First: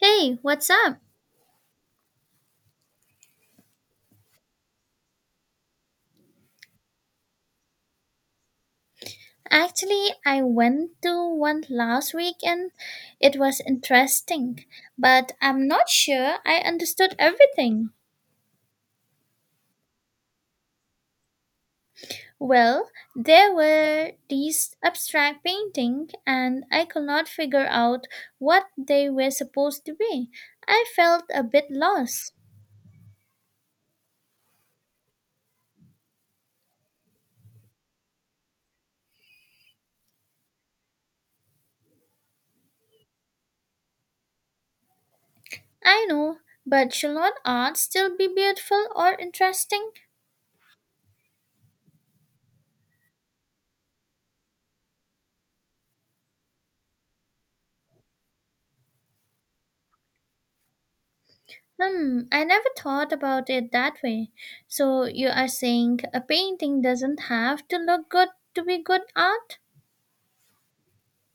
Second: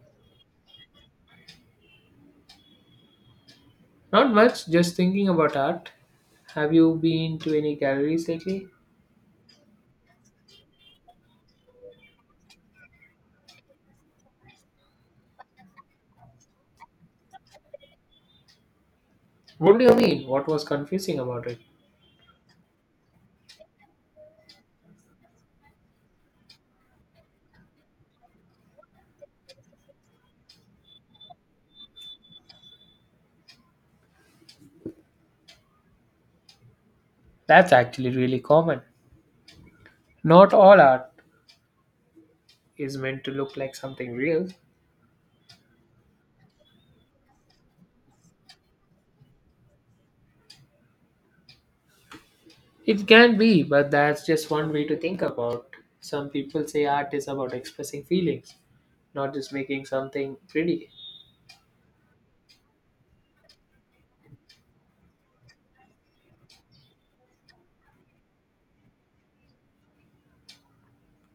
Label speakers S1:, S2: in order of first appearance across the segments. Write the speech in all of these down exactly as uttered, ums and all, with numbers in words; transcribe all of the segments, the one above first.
S1: Hey, what's up?
S2: Not much, just thinking about art. Have you been to any galleries lately?
S1: Actually, I went to one last week and it was interesting, but I'm not sure I understood everything.
S2: What do you mean? What was confusing about it?
S1: Well, there were these abstract painting and I could not figure out what they were supposed to be. I felt a bit lost.
S2: That's actually really common. Not all art is meant to look like something real.
S1: I know, but should not art still be beautiful or interesting?
S2: It can be, but that's just one way to think about. Some people say art is about expressing feelings, not just making something pretty.
S1: Hmm, I never thought about it that way. So you are saying a painting doesn't have to look good to be good art?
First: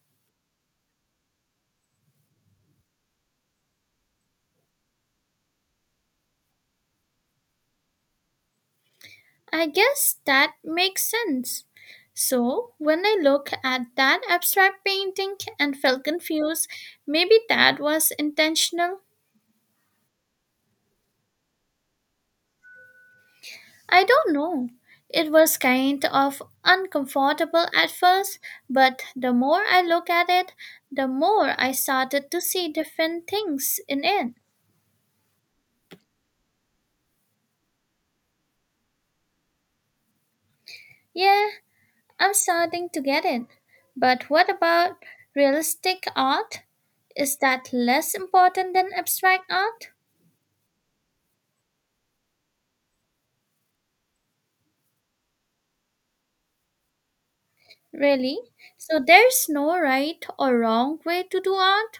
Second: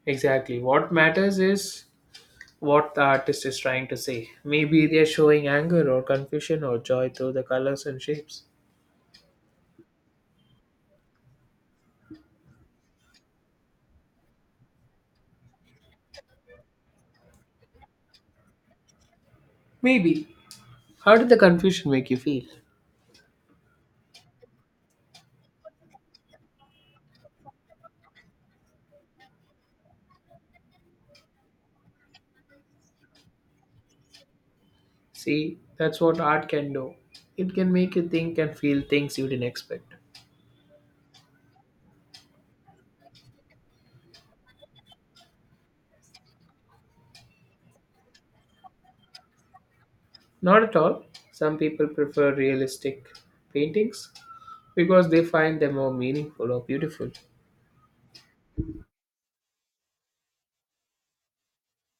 S2: Exactly. What matters is what the artist is trying to say. Maybe they're showing anger or confusion or joy through the colors and shapes.
S1: I guess that makes sense. So when I look at that abstract painting and felt confused, maybe that was intentional.
S2: Maybe. How did the confusion make you feel?
S1: I don't know. It was kind of uncomfortable at first, but the more I look at it, the more I started to see different things in it.
S2: See, that's what art can do. It can make you think and feel things you didn't expect.
S1: Yeah, I'm starting to get it. But what about realistic art? Is that less important than abstract art?
S2: Not at all. Some people prefer realistic paintings because they find them more meaningful or beautiful.
S1: Really? So there's no right or wrong way to do art?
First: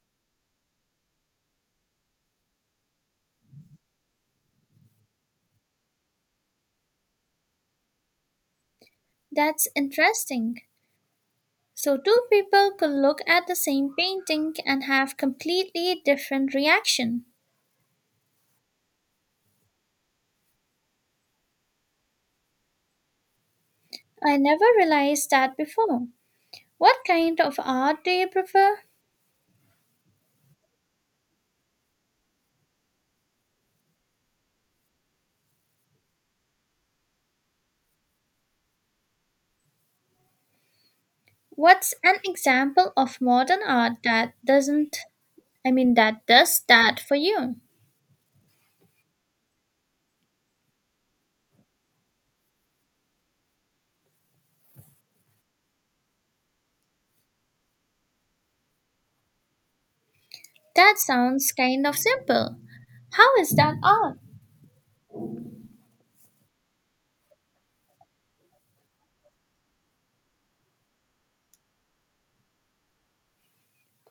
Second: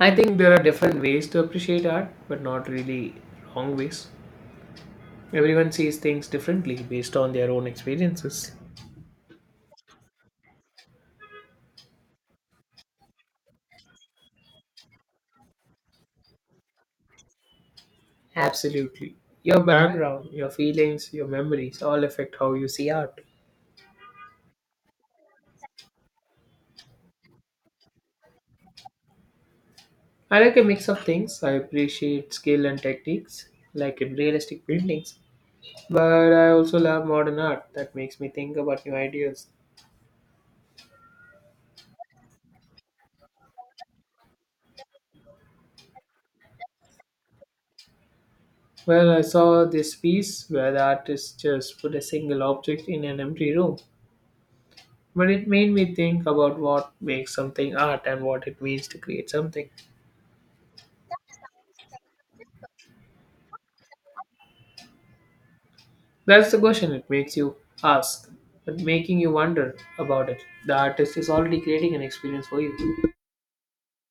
S2: I think there are different ways to appreciate art, but not really wrong ways. Everyone sees things differently based on their own experiences.
S1: That's interesting. So two people could look at the same painting and have completely different reaction.
S2: Absolutely. Your background, your feelings, your memories all affect how you see art.
S1: I never realized that before. What kind of art do you prefer?
S2: I like a mix of things. I appreciate skill and techniques, like in realistic paintings, but I also love modern art that makes me think about new ideas.
S1: What's an example of modern art that doesn't I mean, that does that for you.
S2: Well, I saw this piece where the artist just put a single object in an empty room, but it made me think about what makes something art and what it means to create something.
S1: That sounds kind of simple. How is that odd?
S2: That's the question it makes you ask, but making you wonder about it. The artist is already creating an experience for you.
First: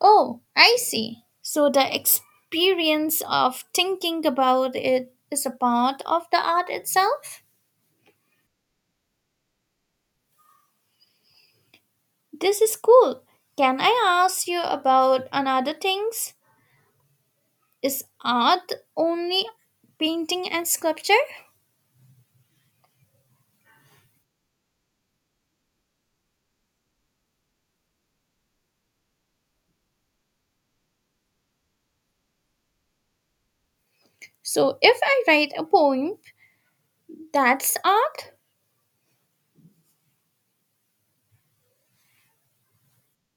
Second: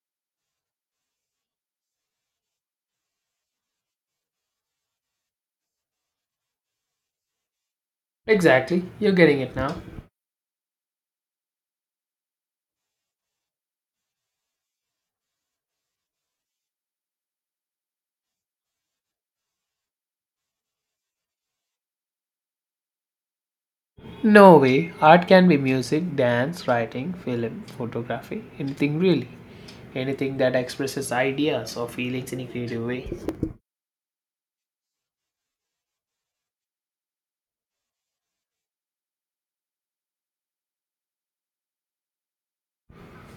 S1: Oh, I see. So the experience of thinking about it is a part of the art itself?
S2: Exactly, you're getting it now.
S1: This is cool. Can I ask you about another things? Is art only painting and sculpture?
S2: No way. Art can be music, dance, writing, film, photography, anything really. Anything that expresses ideas or feelings in a creative way.
S1: So if I write a poem, that's art?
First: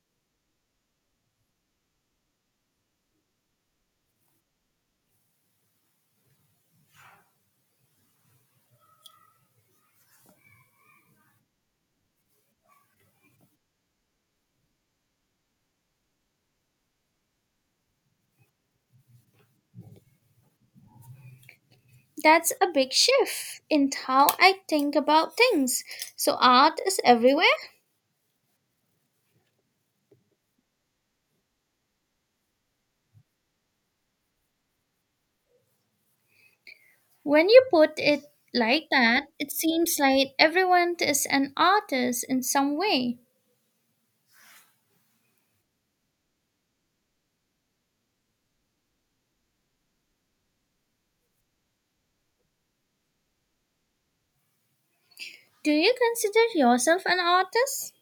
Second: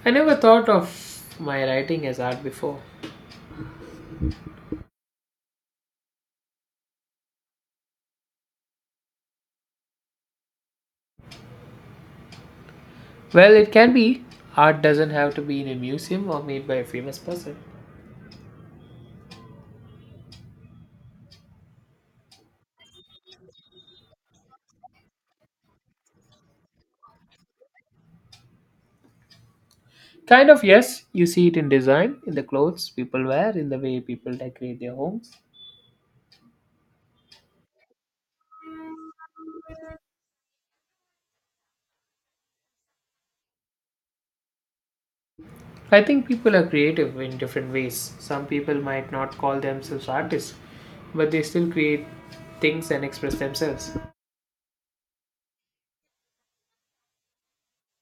S2: I never thought of my writing as art before. Well, it can be. Art doesn't have to be in a museum or made by a famous person.
S1: That's a big shift in how I think about things. So, art is everywhere?
S2: Kind of, yes. You see it in design, in the clothes people wear, in the way people decorate their homes.
S1: When you put it like that, it seems like everyone is an artist in some way.
S2: I think people are creative in different ways. Some people might not call themselves artists, but they still create things and express themselves.
S1: Do you consider yourself an artist?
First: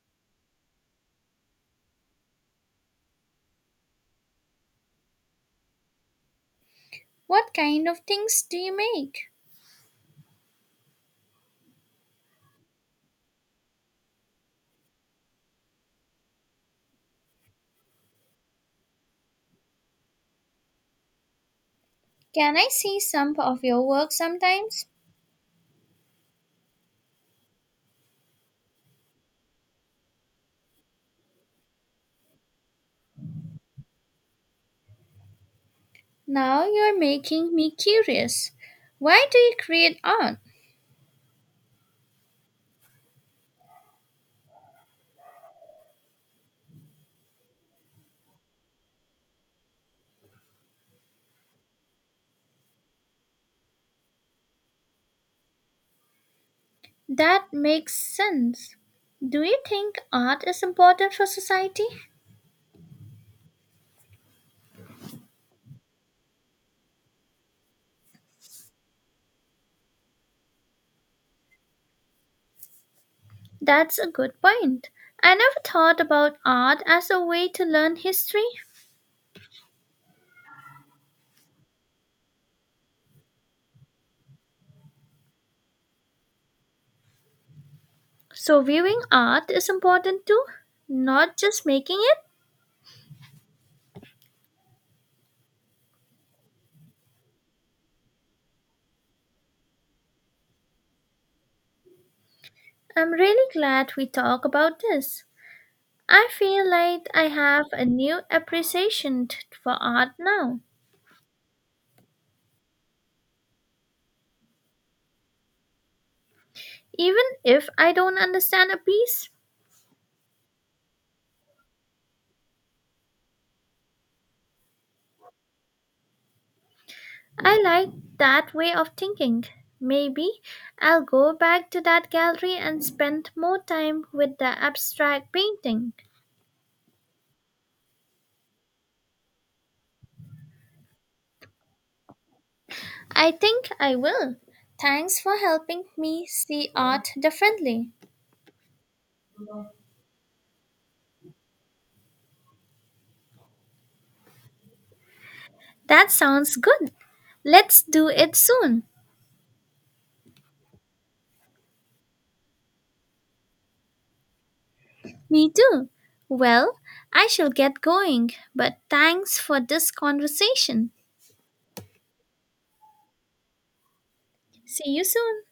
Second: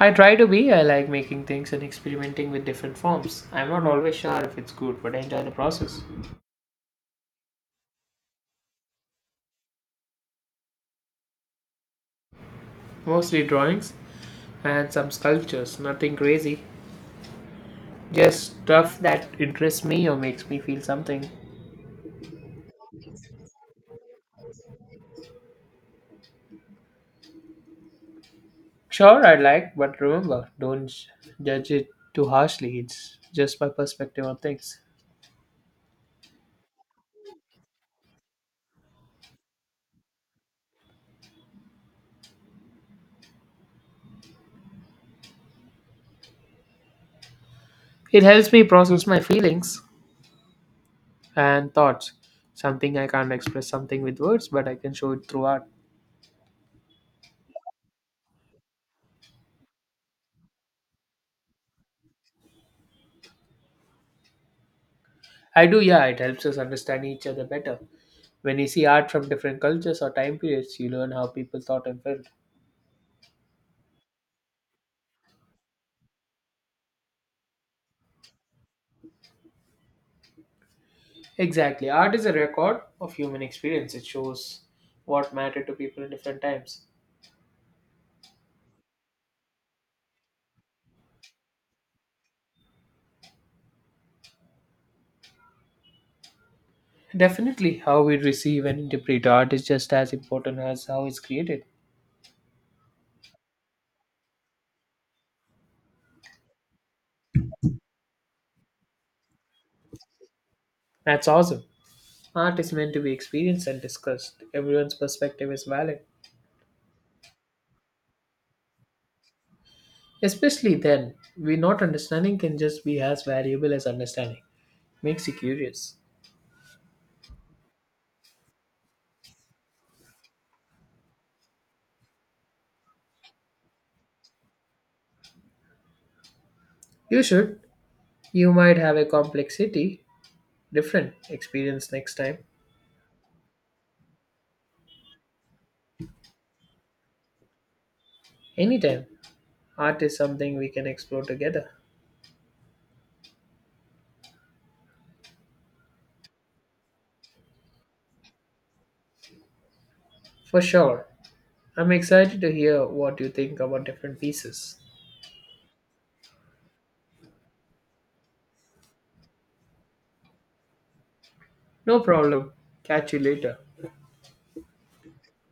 S2: I try to be, I like making things and experimenting with different forms. I'm not always sure if it's good, but I enjoy the process.
S1: What kind of things do you make?
S2: Mostly drawings and some sculptures, nothing crazy. Just stuff that interests me or makes me feel something.
S1: Can I see some of your work sometimes?
S2: Sure, I like, but remember, don't j- judge it too harshly. It's just my perspective on things.
S1: Now you're making me curious. Why do you create art?
S2: It helps me process my feelings and thoughts. Something I can't express something with words, but I can show it through art.
S1: That makes sense. Do you think art is important for society?
S2: I do, yeah, it helps us understand each other better. When you see art from different cultures or time periods, you learn how people thought and felt.
S1: That's a good point. I never thought about art as a way to learn history.
S2: Exactly. Art is a record of human experience. It shows what mattered to people in different times.
S1: So, viewing art is important too, not just making it.
S2: Definitely, how we receive and interpret art is just as important as how it's created.
S1: I'm really glad we talk about this. I feel like I have a new appreciation t- for art now.
S2: That's awesome. Art is meant to be experienced and discussed. Everyone's perspective is valid.
S1: Even if I don't understand a piece,
S2: Especially then, we not understanding can just be as valuable as understanding. Makes you curious.
S1: I like that way of thinking. Maybe I'll go back to that gallery and spend more time with the abstract painting.
S2: You should. You might have a complexity, different experience next time.
S1: I think I will. Thanks for helping me see art differently.
S2: Anytime. Art is something we can explore together.
S1: That sounds good. Let's do it soon.
S2: For sure. I'm excited to hear what you think about different pieces.
S1: Me too. Well, I shall get going, but thanks for this conversation.
S2: No problem. Catch you later.
S1: See you soon.